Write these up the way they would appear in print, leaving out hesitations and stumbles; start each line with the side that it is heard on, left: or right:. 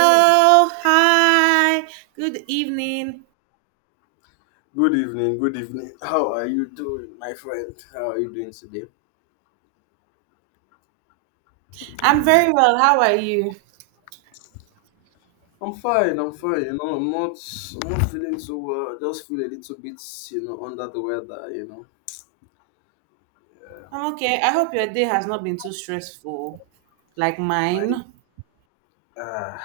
right: Hello, hi, good evening.
left: Good evening, good evening. How are you doing, my friend? How are you doing today?
right: I'm very well. How are you?
left: I'm fine, I'm fine. You know, I'm not feeling so well. I just feel a little bit, you know, under the weather.
right: I'm okay. I hope your day has not been too stressful like
left: My
right: mine. Now
left: uh,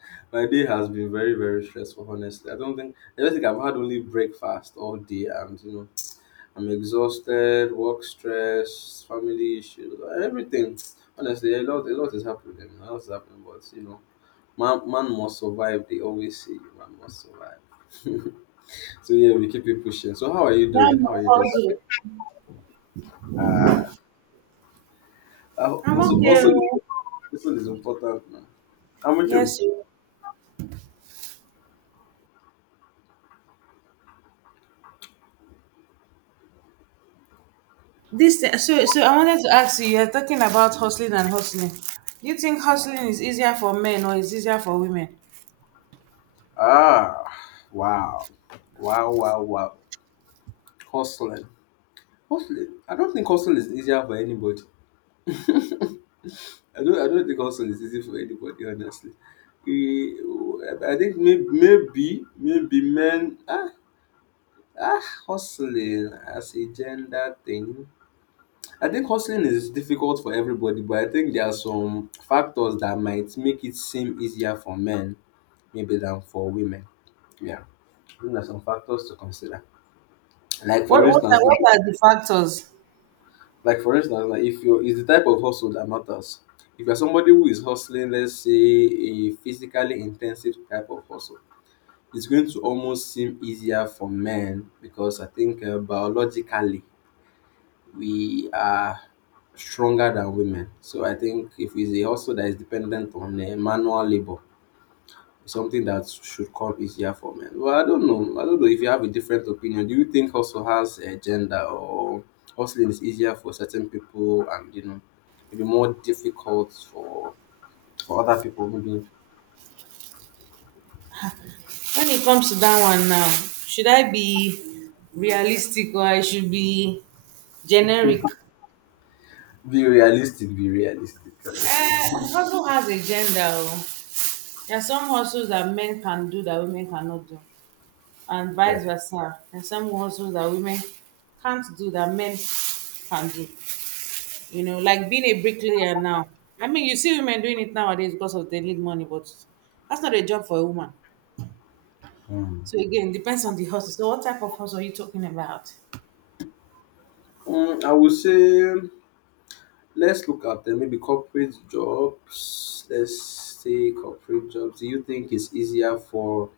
left: my day has been very, very stressful, honestly. I don't think I've had only breakfast all day and you know, I'm exhausted, work stress, family issues, everything. Honestly, a lot is happening. A lot is happening, but you know. Man must survive. They always say man must survive. So yeah, we keep it pushing. So how are you doing?
right: I'm
left: How
right: on
left: are you doing?
right: hustle.
left: Ah, uh,
right: I'm
left: also,
right: okay.
left: also,
right: Oh.
left: Also is important. Man. How am you.
right: Yes. Oh. This so so I wanted to ask you. You're talking about hustling and hustling. Do you think hustling is easier for men or is easier for women?
left: Ah, wow, wow, wow, wow. Hustling, hustling. I don't think hustling is easier for anybody. I don't. I don't think hustling is easy for anybody. Honestly, we, I think maybe men. Hustling as a gender thing. I think hustling is difficult for everybody, but I think there are some factors that might make it seem easier for men maybe than for women. Yeah, I think there are some factors to consider. Like
right: What
left: for
right: what are
left: instance,
right: what
left: now,
right: are the factors
left: like for instance, like if you is the type of hustle that matters. If you're somebody who is hustling, let's say a physically intensive type of hustle, it's going to almost seem easier for men because I think biologically we are stronger than women. So I think if it's a hustle that is dependent on manual labor, it's something that should come easier for men. Well, I don't know. I don't know if you have a different opinion. Do you think hustle has a gender or hustling is easier for certain people and you know maybe more difficult for other people? Maybe
right: when it comes to that one now? Should I be realistic or I should be generic?
left: be realistic, be realistic, honestly.
right: Hustle has a gender. Oh. There are some hustles that men can do that women cannot do, and
left: Yeah.
right: vice versa. And some hustles that women can't do that men can do. You know, like being a bricklayer now. I mean, you see women doing it nowadays because of they need money, but that's not a job for a woman.
left: Hmm.
right: So again, depends on the hustle. So what type of hustle are you talking about?
left: Mm, I would say. Let's look at them. Maybe corporate jobs. Let's say corporate jobs. Do you think it's easier for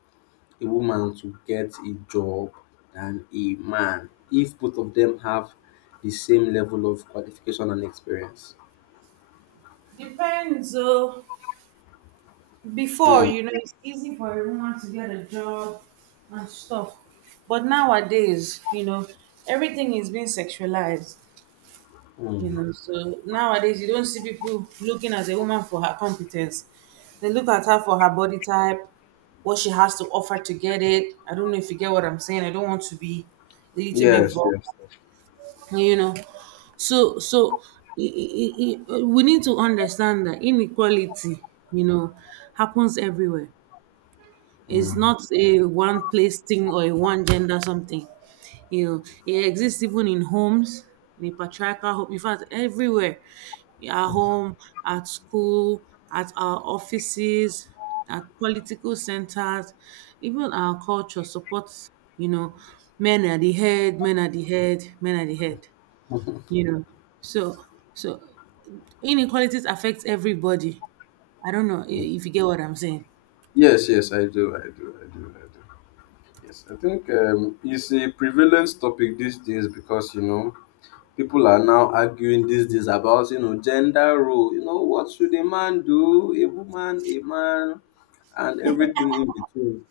left: a woman to get a job than a man if both of them have the same level of qualification and experience?
right: Depends. Oh, before,
left: Hmm.
right: you know, it's easy for a woman to get a job and stuff. But nowadays, you know, everything is being sexualized, you
left: Hmm.
right: know. So nowadays, you don't see people looking at a woman for her competence. They look at her for her body type, what she has to offer to get it. I don't know if you get what I'm saying. I don't want to be a little bit
left: Yes,
right: vulgar,
left: yes.
right: you know. So, so we need to understand that inequality, you know, happens everywhere.
left: Hmm.
right: It's not a one place thing or a one gender something. You know, it exists even in homes, in a patriarchal home. In fact, everywhere, at home, at school, at our offices, at political centers, even our culture supports. You know, men are the head, men are the head, men are the head. You know, so so inequalities affects everybody. I don't know if you get what I'm saying.
left: Yes, yes, I do, I do, I do, I do. Yes, I think it's a prevalent topic these days because you know people are now arguing these days about you know gender role. You know what should a man do, a woman, a man, and everything in between.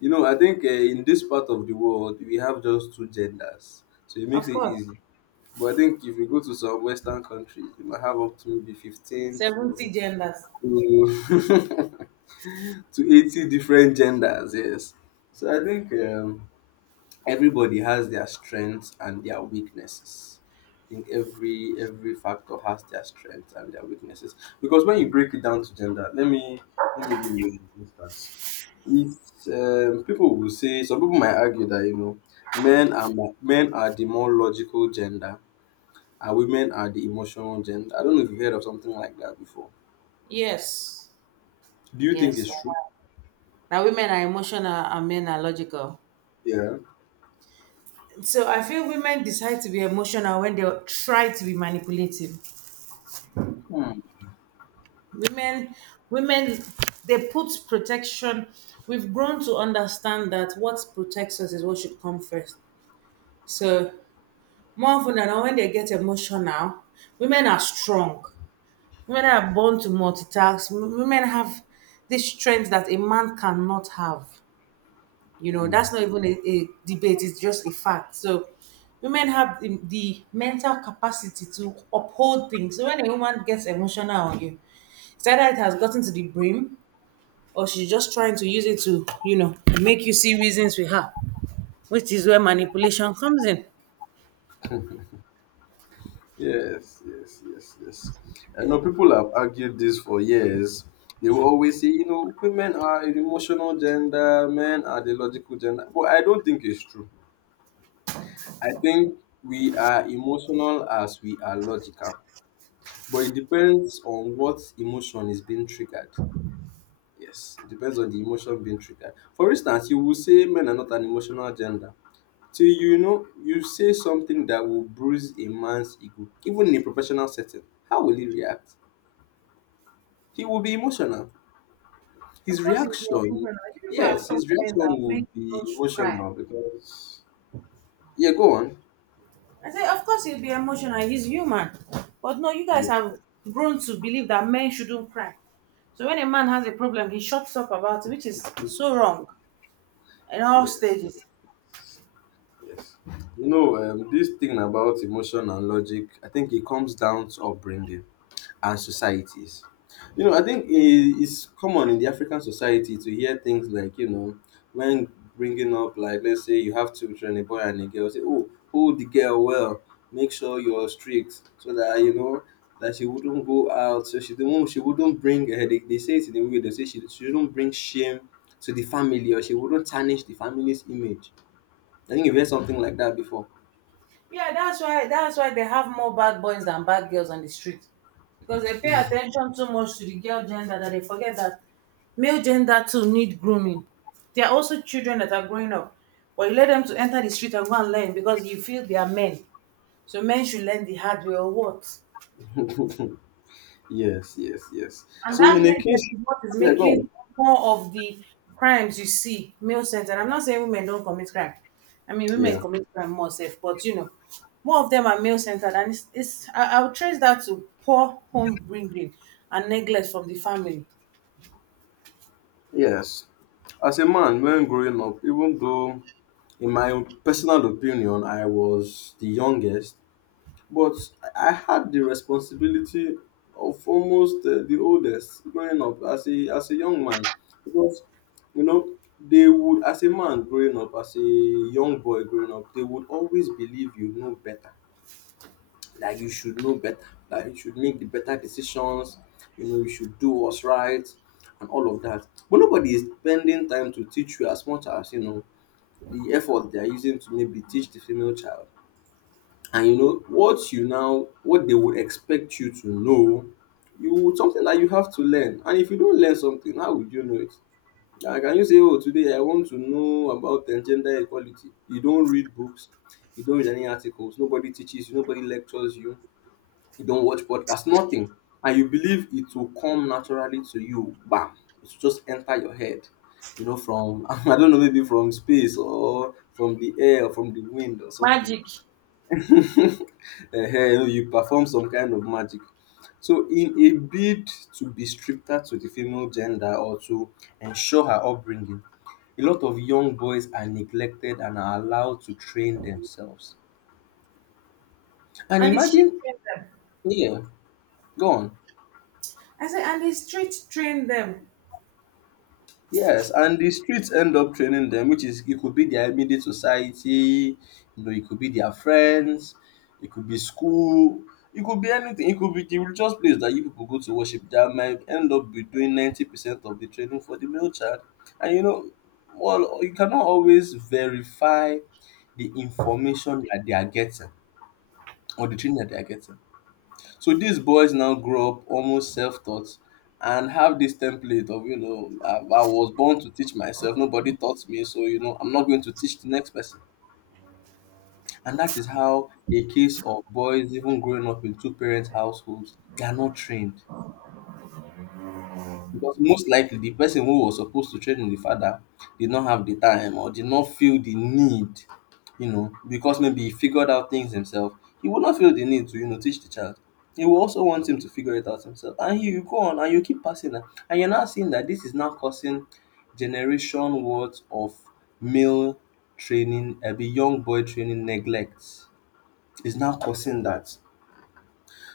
left: You know, I think in this part of the world we have just two genders, so it makes
right: Of
left: it
right: course.
left: easy. But I think if you go to some Western countries, you might have up to maybe 15
right: 70
left: to
right: genders.
left: to, to 80 different genders. Yes, so I think. Everybody has their strengths and their weaknesses. I think every factor has their strengths and their weaknesses. Because when you break it down to gender, let me give you an instance. If people will say some people might argue that you know men are the more logical gender and women are the emotional gender. I don't know if you've heard of something like that before.
right: Yes.
left: Do you think it's
right: Yes.
left: true?
right: Now women are emotional and men are logical.
left: Yeah.
right: So I feel women decide to be emotional when they try to be manipulative.
left: Hmm.
right: Women, women they put protection. We've grown to understand that what protects us is what should come first. So more often than not, when they get emotional, women are strong. Women are born to multitask. Women have this strength that a man cannot have. You know, that's
left: Hmm.
right: not even a debate, it's just a fact. So women have the mental capacity to uphold things. So when a woman gets emotional on you, it's either it has gotten to the brim or she's just trying to use it to, you know, make you see reasons with her, which is where manipulation comes in.
left: Yes, yes, yes, yes. I know people have argued this for years. They will always say, you know, women are an emotional gender, men are the logical gender. But I don't think it's true. I think we are emotional as we are logical. But it depends on what emotion is being triggered. Yes, it depends on the emotion being triggered. For instance, you will say men are not an emotional gender. So you know, you say something that will bruise a man's ego, even in a professional setting. How will he react? He will be emotional.
right: Of
left: His
right: course, it will be
left: reaction,
right: emotional. You people have
left: yes,
right: taught
left: his
right: men
left: reaction
right: that men
left: will
right: do
left: be
right: not cry.
left: emotional because, yeah, go on.
right: I said, of course he'll be emotional. He's human. But no, you guys
left: Yeah,
right: have grown to believe that men shouldn't cry. So when a man has a problem, he shuts up about it, which is so wrong in all
left: yes,
right: stages.
left: yes. You know, this thing about emotion and logic, I think it comes down to upbringing and societies. You know, I think it's common in the African society to hear things like, you know, when bringing up, like, let's say you have two children, a boy and a girl, say, oh, hold the girl well, make sure you're strict so that, you know, that she wouldn't go out, so she wouldn't bring, they say it in the movie, they say she wouldn't bring shame to the family or she wouldn't tarnish the family's image. I think you've heard something like that before.
right: Yeah, that's why they have more bad boys than bad girls on the street. Because they pay attention too much to the girl gender that they forget that male gender too need grooming. They are also children that are growing up. But you let them to enter the street and go and learn because you feel they are men. So men should learn the hard way or what?
left: Yes, yes, yes.
right: And
left: So
right: that
left: in a case,
right: neglect is what is
left: yeah, go
right: making
left: on.
right: more of the crimes you see male centered. I'm not saying women don't commit crime. I mean, women
left: Yeah.
right: commit crime more safe, but you know, more of them are male centered. And it's, I would trace that to poor home bringing and neglect from the family.
left: Yes, as a man when growing up, even though in my personal opinion I was the youngest, but I had the responsibility of almost the oldest growing up as a young man because you know they would as a man growing up as a young boy growing up they would always believe you know better that you should know better, that you should make the better decisions, you know, you should do what's right and all of that. But nobody is spending time to teach you as much as, you know, the effort they are using to maybe teach the female child. And you know, what they would expect you to know, you something that you have to learn. And if you don't learn something, how would you know it? Like, can you say, oh, today I want to know about gender equality? You don't read books, you don't read any articles, nobody teaches you, nobody lectures you you don't watch podcast, nothing. And you believe it will come naturally to you. Bam. It will just enter your head. You know, from I don't know, maybe from space or from the air or from the wind or something.
right: Magic.
left: uh, you know, you perform some kind of magic. So, in a bid to be stricter to the female gender or to ensure her upbringing, a lot of young boys are neglected and are allowed to train themselves. And
right: And the street
left: imagine,
right: train them.
left: yeah, go on.
right: I say, and the street train them.
left: Yes, and the streets end up training them, which is it could be their immediate society, you know, it could be their friends, it could be school, it could be anything, it could be the religious place that you people go to worship that might end up be doing 90% of the training for the male child. And you know, well, you cannot always verify the information that they are getting or the training that they are getting. So these boys now grow up almost self-taught and have this template of, you know, I was born to teach myself, nobody taught me, so, you know, I'm not going to teach the next person. And that is how a case of boys even growing up in two-parent households, they are not trained. Because most likely the person who was supposed to train the father did not have the time or did not feel the need, you know, because maybe he figured out things himself. He would not feel the need to, you know, teach the child. He will also want him to figure it out himself. And he will go on and you keep passing that. And you're now seeing that this is now causing generation worth of male training, a young boy training neglect. Is now causing that.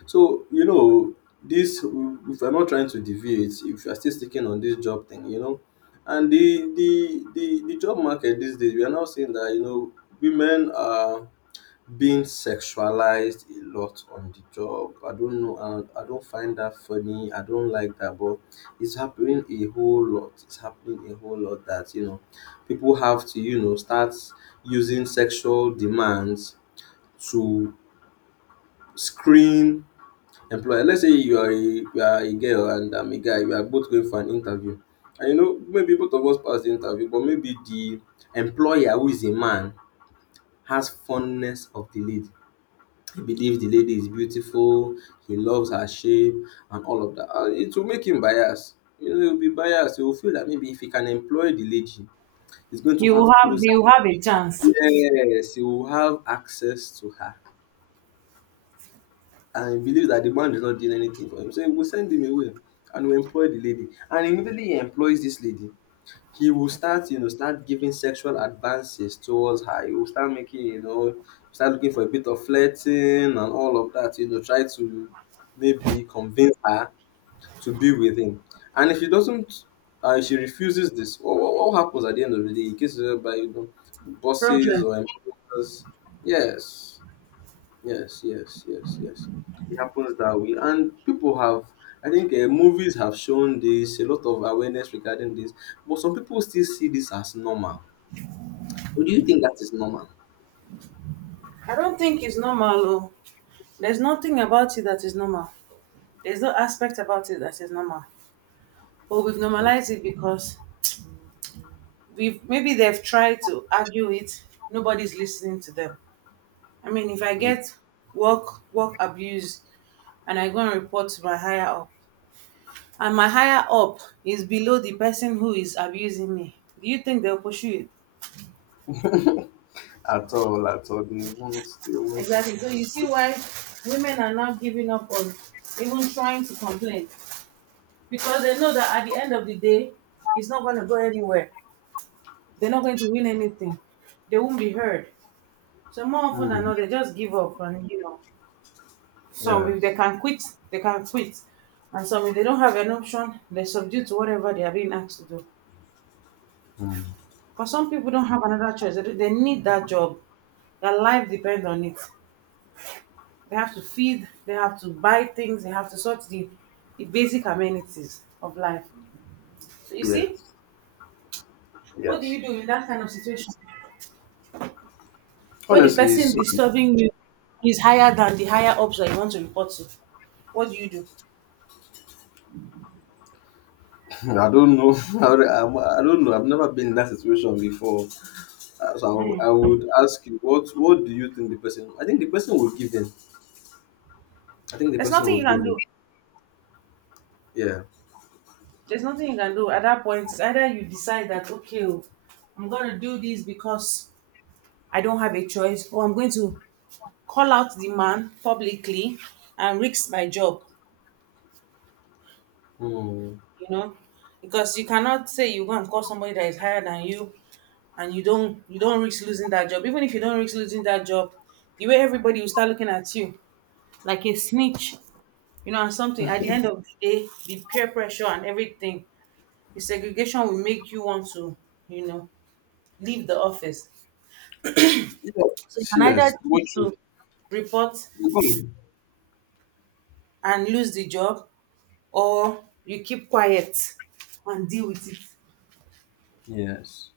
left: So, you know, this if you're not trying to deviate, if you're still sticking on this job thing, you know, and the job market these days, we are now seeing that you know women are being sexualized a lot on the job. I don't know, I don't find that funny. I don't like that, but it's happening a whole lot. It's happening a whole lot that you know people have to you know start using sexual demands to screen employer. Let's say you are a girl and I'm a guy. We are both going for an interview, and you know maybe both of us pass the interview, but maybe the employer who is a man has fondness of the lady. He believes the lady is beautiful. He loves her shape and all of that. And it will make him biased. You know, he'll be biased. He will feel that maybe if he can employ the lady, he's going to
right: You will
left: have
right: have,
left: closer.
right: you will have a chance.
left: Yes, he will have access to her and he believes that the man is not doing anything for him. So he will send him away and will employ the lady. And immediately he employs this lady, he will start, you know, start giving sexual advances towards her. He will start making, you know, start looking for a bit of flirting and all of that, you know, try to maybe convince her to be with him. And if she doesn't, if she refuses this, what happens at the end of the day? He gets by bosses
right: Problem.
left: or employers. Yes. Yes, yes, yes, yes. It happens that way, and people have. I think movies have shown this a lot of awareness regarding this, but some people still see this as normal. Do you think that is normal?
right: I don't think it's normal. Oh. There's nothing about it that is normal. There's no aspect about it that is normal. But we've
left: Like,
right: normalized it because we've maybe they've tried to argue it, nobody's listening to them. I mean, if I
left: mm.
right: get work work abuse and I go and report to my higher up, and my higher up is below the person who is abusing me, do you think they'll pursue it?
left: At all, they won't, they won't.
right: Exactly. So you see why women are now giving up on even trying to complain because they know that at the end of the day, it's not going to go anywhere. They're not going to win anything. They won't be heard. So more often than
left: Mm.
right: not, they just give up and you know, some if they
left: Yes,
right: can quit, they can quit. And some if they don't have an option, they subdue to whatever they are being asked to do.
left: mm.
right: Because some people don't have another choice. They need that job. Their life depends on it. They have to feed, they have to buy things, they have to sort the basic amenities of life. So you see,
left: Yes,
right: what do
left: yes.
right: you do in that kind of situation? Where the
left: Honestly,
right: person
left: so,
right: disturbing you is higher than the higher ups that you want to report to. What do you do?
left: I don't know. I don't know. I've never been in that situation before. So I would ask you, what do you think the person? I think the person will give in. I think the
right: There's
left: person
right: nothing
left: will
right: you
left: give
right: can
left: in.
right: do.
left: Yeah.
right: There's nothing you can do at that point. It's either you decide that okay, oh, I'm gonna do this because I don't have a choice, or I'm going to call out the man publicly and risk my job.
left: Hmm.
right: You know, because you cannot say you go and call somebody that is higher than you, and you don't risk losing that job. Even if you don't risk losing that job, the way everybody will start looking at you like a snitch. You know, and something at the end of the day, the peer pressure and everything, the segregation will make you want to, you know, leave the office. So you
left: Yes,
right: can either
left: yes. What
right: choose
left: you,
right: to report
left: you go.
right: and lose the job, or you keep quiet and deal with it.
left: Yes.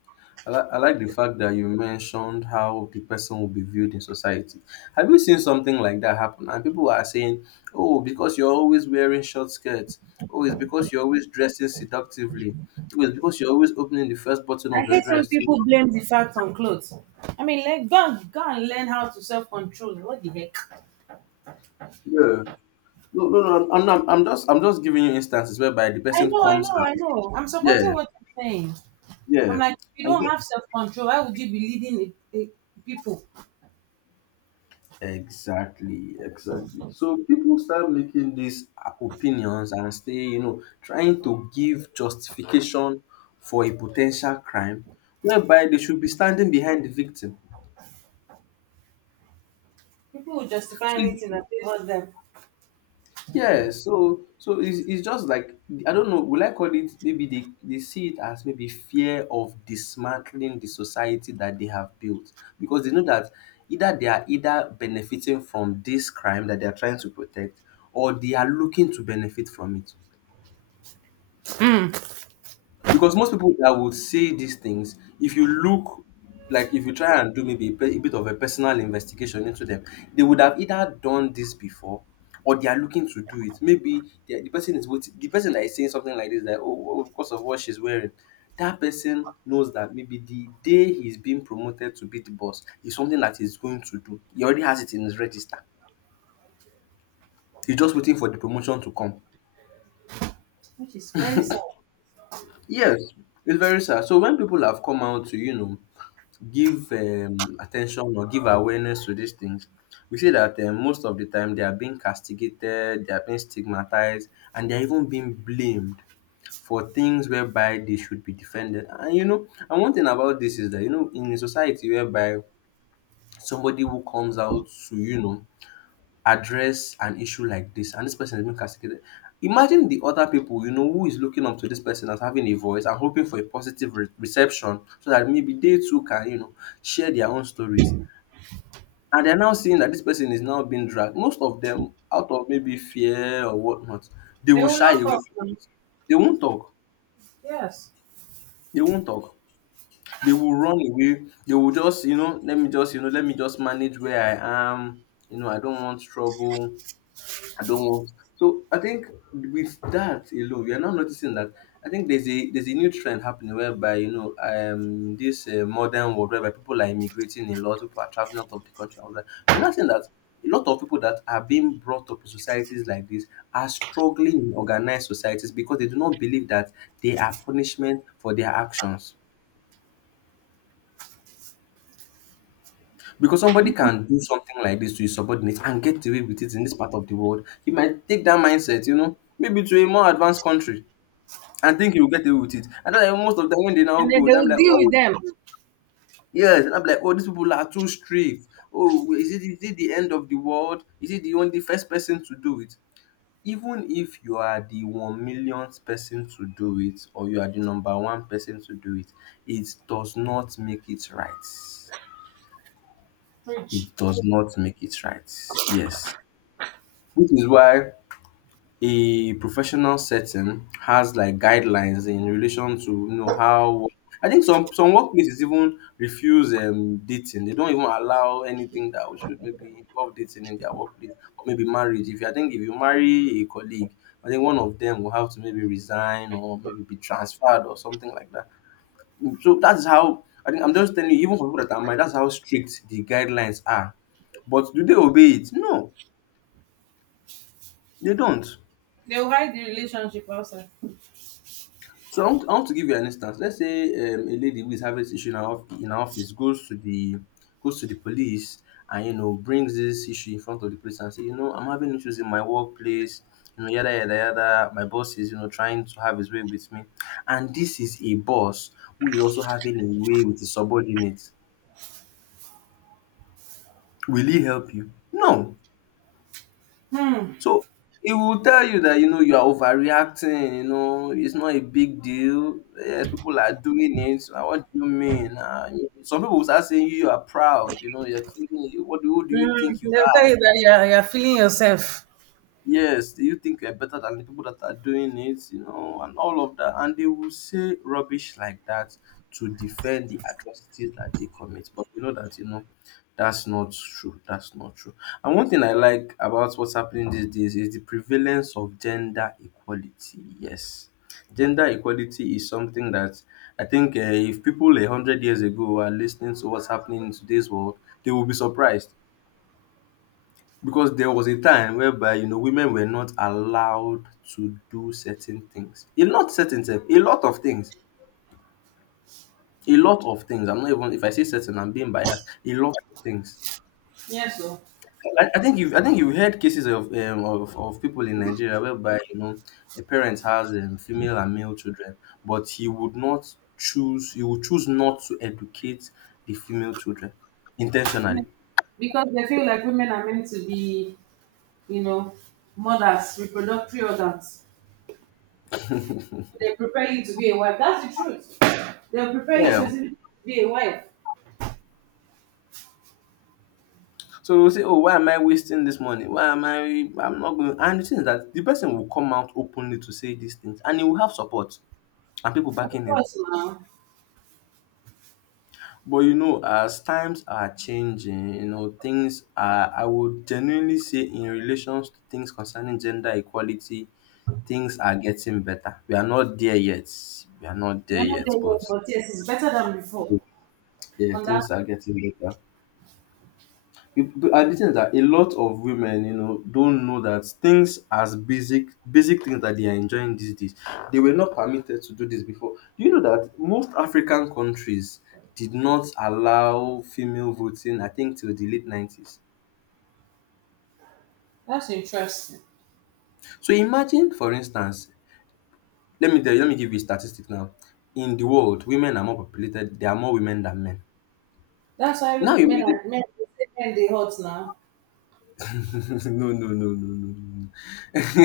left: I like the fact that you mentioned how the person will be viewed in society. Have you seen something like that happen? And people are saying, oh, because you're always wearing short skirts. Oh, it's because you're always dressing seductively. Oh, it's because you're always opening the first button
right: I
left: of your
right: hate when
left: dress.
right: people blame the fact on clothes. I mean, like, go and learn how to self control. What the heck?
left: Yeah. No, no, no. I'm just giving you instances whereby the
right: I
left: person
right: know, I
left: comes
right: know, I
left: and
right: know. I'm supporting
left: yeah,
right: what you're saying. I'm
left: yeah.
right: like, if you
left: And
right: don't have self control, why would you be leading people?
left: exactly, exactly. So people start making these opinions and stay, trying to give justification for a potential crime, whereby they should be standing behind the victim.
right: People will justify
left: So it
right: anything that favors them,
left: yeah, so it's just like I don't know. Will I call it maybe they see it as maybe fear of dismantling the society that they have built, because they know that either they are either benefiting from this crime that they are trying to protect or they are looking to benefit from it. Because most people that would say these things, if you look, like if you try and do maybe a bit of a personal investigation into them, they would have either done this before or they are looking to do it. Maybe the person is waiting, the person that is saying something like this, that oh, because of what she's wearing, that person knows that maybe the day he's being promoted to be the boss is something that he's going to do. He already has it in his register. He's just waiting for the promotion to come.
right: which is very sad.
left: Yes, it's very sad. So when people have come out to, you know, give attention or give awareness to these things, we see that most of the time they are being castigated, they are being stigmatized, and they're even being blamed for things whereby they should be defended. And you know, and one thing about this is that, you know, in a society whereby somebody who comes out to, you know, address an issue like this, and this person is being castigated. Imagine the other people, you know, who is looking up to this person as having a voice and hoping for a positive reception, so that maybe they too can, you know, share their own stories, and they're now seeing that this person is now being dragged. Most of them, out of maybe fear or whatnot, they
right: They
left: will
right: will
left: shy
right: lock
left: away
right: up.
left: from
right: Now.
left: it. They won't talk.
right: Yes.
left: They won't talk. They will run away. They will just, let me just, let me just manage where I am. You know, I don't want trouble. I don't want. So I think with that alone, we are now noticing that I think there's a new trend happening whereby, this modern world whereby people are immigrating a lot, people are traveling out of the country, and all that. We're not saying that a lot of people that are being brought up in societies like this are struggling in organized societies because they do not believe that they are punishment for their actions. Because somebody can do something like this to his subordinates and get away with it in this part of the world, he might take that mindset, you know, maybe to a more advanced country and think he will get away with it. And then, like, most of the time when they now
right: And then
left: go,
right: they
left: then I'm
right: will
left: like,
right: deal
left: oh
right: with them.
left: yes, and I'm like, oh, these people are too strict. Oh, is it, is it the end of the world? Is it the only first person to do it? Even if you are the one millionth person to do it, or you are the number one person to do it, it does not make it right.
right: Preach.
left: It does not make it right. Yes, which is why a professional setting has, like, guidelines in relation to, you know, how I think some workplaces even refuse dating. They don't even allow anything that should maybe involve dating in their workplace, or maybe marriage. If you, I think if you marry a colleague, I think one of them will have to maybe resign or maybe be transferred or something like that. So that's how, I think, I'm just telling you, even for people that are married, that's how strict the guidelines are. But do they obey it? No, they don't.
right: They'll hide the relationship also.
left: So I want, I want to give you an instance. Let's say a lady who is having this issue in her, in her office, goes to the police, and, you know, brings this issue in front of the police and say, you know, I'm having issues in my workplace. You know, yada yada yada. My boss is, you know, trying to have his way with me, and this is a boss who is also having a way with his subordinates. Will he help you? No.
right: Hmm.
left: So he will tell you that, you know, you are overreacting, you know, it's not a big deal. Yes, people are doing it. Ah, what do you mean? Ah, you- some people will start saying you are proud, you know, you're thinking, what do, who do you
right: Mm,
left: think you,
right: they'll tell you that you're feeling yourself.
left: yes, do you think you're better than the people that are doing it, you know, and all of that. And they will say rubbish like that to defend the atrocities that they commit. But you know that, you know, that's not true. That's not true. And one thing I like about what's happening these days is the prevalence of gender equality. Yes. Gender equality is something that I think, if people 100 years ago are listening to what's happening in today's world, they will be surprised, because there was a time whereby, you know, women were not allowed to do certain things. A lot, certain things, a lot of things. A lot of things. I'm not, even if I say certain, I'm being biased. A lot of things.
right: Yes, so
left: I think you've heard cases of people in Nigeria whereby, you know, a parent has female and male children, but he would not choose he would choose not to educate the female children intentionally.
right: because they feel like women are meant to be, you know, mothers, reproductive organs. They prepare you to be a wife. That's the truth. They'll prepare you
left: Yeah.
right: specifically to be a wife.
left: So you say, oh, why am I wasting this money, why am I, I'm not going, and the thing is that the person will come out openly to say these things, and he will have support and people
right: Of
left: backing him.
right: course, now
left: But you know, as times are changing, you know, things are, I would genuinely say, in relations to things concerning gender equality, things are getting better. We are not there yet, we are not there
right: you're not there
left: yet,
right: yet,
left: but
right: but yes, it's better than before.
left: yeah,
right: On that,
left: things are getting better. You- b- and the thing is that a lot of women, you know, don't know that things, as basic, basic things that they are enjoying these days, they were not permitted to do this before. Do you know that most African countries did not allow female voting, I think, till the late 90s?
right: that's interesting.
left: So imagine, for instance, let me tell you, let me give you a statistic now. In the world, women are more populated, there are more women than men.
right: That's why
left: Now
right: men
left: you
right: are men. They say men they hot now.
left: no, no, no, no, no, no. No.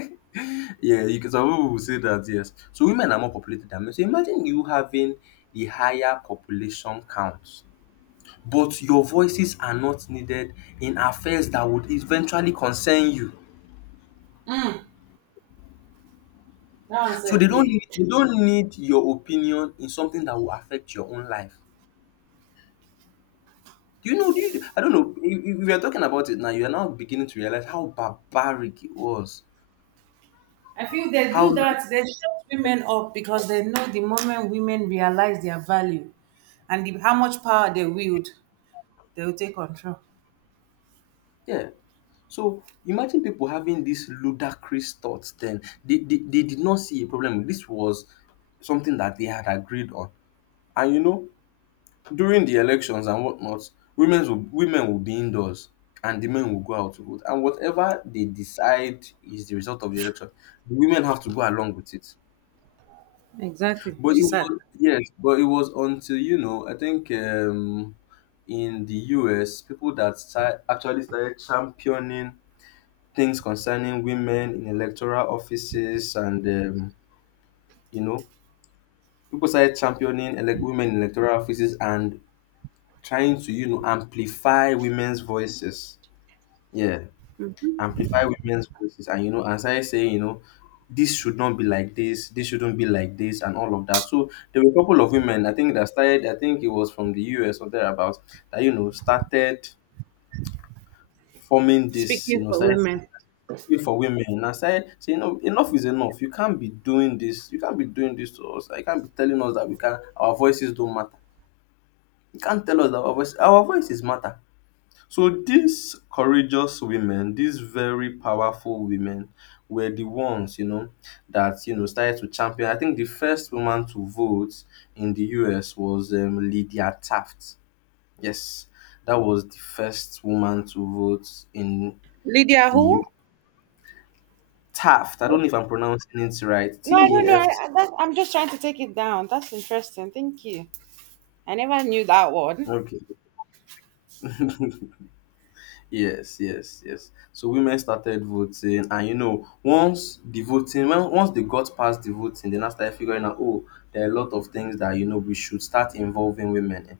left: Yeah, you can, some people will say that, yes. So women are more populated than men. So imagine you having the higher population count, but your voices are not needed in affairs that would eventually concern you.
right: Mm, that one
left: So
right: said they.
left: they don't need your opinion in something that will affect your own life. Do you know? Do you, I don't know. If we are talking about it now, you are now beginning to realize how barbaric it was.
right: I feel they
left: How
right: do that. They shut women up because they know the moment women realize their value and the, how much power they wield, they will take control.
left: yeah. So imagine people having these ludicrous thoughts then. They did not see a problem. This was something that they had agreed on. And you know, during the elections and whatnot, women will be indoors, and the men will go out to vote. And whatever they decide is the result of the election, the women have to go along with it.
right: Exactly,
left: But
right: which
left: it
right: is sad.
left: was, yes, but it was until, I think in the US, people that actually started championing things concerning women in electoral offices and you know people started championing women in electoral offices, and trying to amplify women's yeah voices, and started saying, this should not be like this, and all of that. So there were a couple of women, I think, that started. I think it was from the US or thereabouts that started forming this
right: Speaking
left: you know
right: for
left: started
right: women,
left: especially for women. And I said, say enough is enough. You can't be doing this, you can't be doing this to us. You can't be telling us that we can our voices don't matter. You can't tell us that our voices matter. So these courageous women, these very powerful women, were the ones, that started to champion. I think the first woman to vote in the US was Lydia Taft. Yes, that was the first woman to vote in
right: Lydia,
left: the
right: who?
left: Taft. I don't know if I'm pronouncing it right.
right: No, I
left: T
right: don't
left: A
right: know.
left: F T.
right: I'm just trying to take it down. That's interesting. Thank you. I never knew that one.
left: Okay. Yes, yes, yes. So women started voting, and once the voting, when once they got past the voting, then now started figuring out, oh, there are a lot of things that we should start involving women in.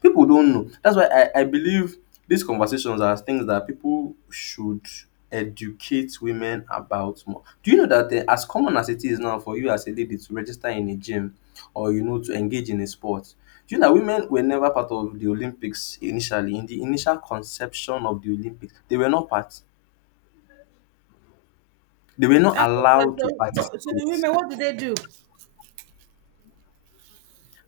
left: People don't know. That's why I believe these conversations are things that people should educate women about more. Do you know that as common as it is now for you as a lady to register in a gym or to engage in a sport, do you know that women were never part of the Olympics initially? In the initial conception of the Olympics, they were not part. They were not
right: That's so
left: allowed to
right: sad. So, so
left: participate.
right: women, what do they do?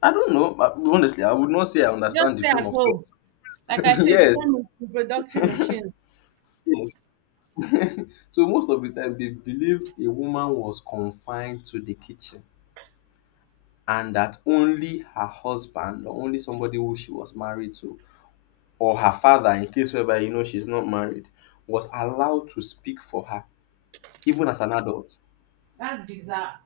left: I don't know, but honestly, I would not say I
right: Just
left: understand the
right: stay
left: frame
right: at
left: of
right: home.
left: thought.
right: Like I said, become
left: Yes,
right: a reproductory machine.
left: yes. So most of the time they believed a woman was confined to the kitchen, and that only her husband or only somebody who she was married to, or her father in case whereby she's not married, was allowed to speak for her, even as an adult.
right: That's bizarre.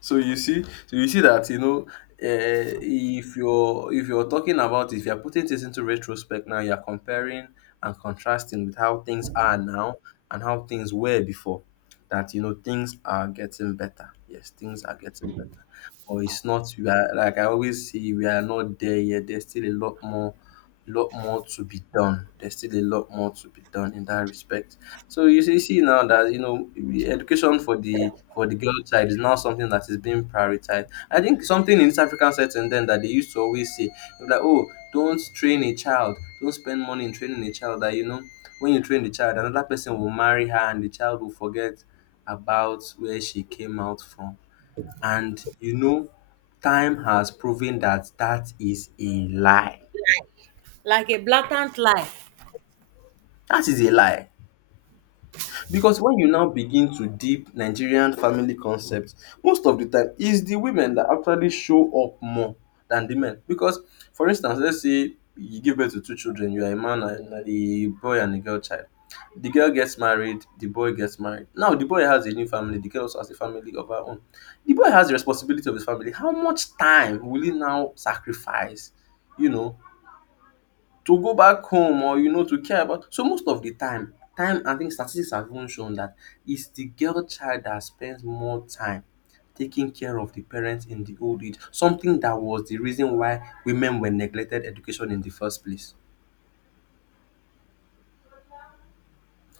left: So you see that if you're talking about it, if you're putting this into retrospect now, you're comparing and contrasting with how things are now and how things were before. That things are getting better. Yes, things are getting better, but it's not. We are, like I always say, we are not there yet. There's still a lot more to be done. There's still a lot more to be done in that respect. So you see now that the education for the girl child is now something that is being prioritized. I think something in East African setting then that they used to always say, like, oh, don't train a child, don't spend money in training a child. That when you train the child, another person will marry her and the child will forget about where she came out from. And time has proven that that is a lie.
right: Like a blatant lie.
left: That is a lie. Because when you now begin to deep Nigerian family concepts, most of the time it's the women that actually show up more than the men. Because, for instance, let's say you give birth to two children, you are a man and a boy and a girl child. The girl gets married, the boy gets married. Now the boy has a new family, the girl also has a family of her own. The boy has the responsibility of his family. How much time will he now sacrifice, You know, to go back home or to care about? So most of the time and things, statistics have even shown that it's the girl child that spends more time taking care of the parents in the old age, something that was the reason why women were neglected education in the first place.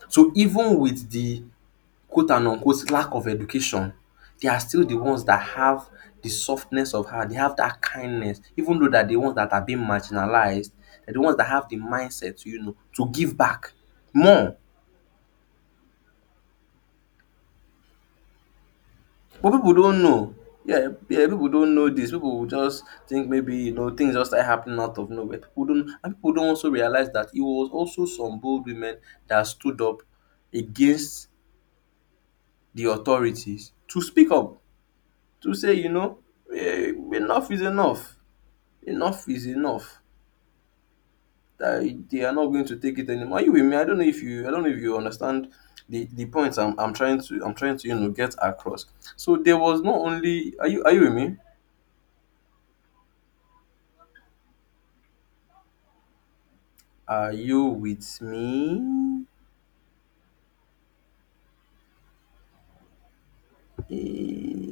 left: So even with the quote and unquote lack of education, they are still the ones that have the softness of heart, they have that kindness, even though that the ones that are being marginalized, they're the ones that have the mindset, to give back more. But people don't know. Yeah, yeah, people don't know this. People will just think maybe things just start happening out of nowhere. People don't, and people don't also realize that it was also some bold women that stood up against the authorities to speak up, to say, enough is enough. Enough is enough. That they are not going to take it anymore. Are you with me? I don't know if you I don't know if you understand the points I'm trying to, get across. So there was not only Are you with me? Are you with me? Eh.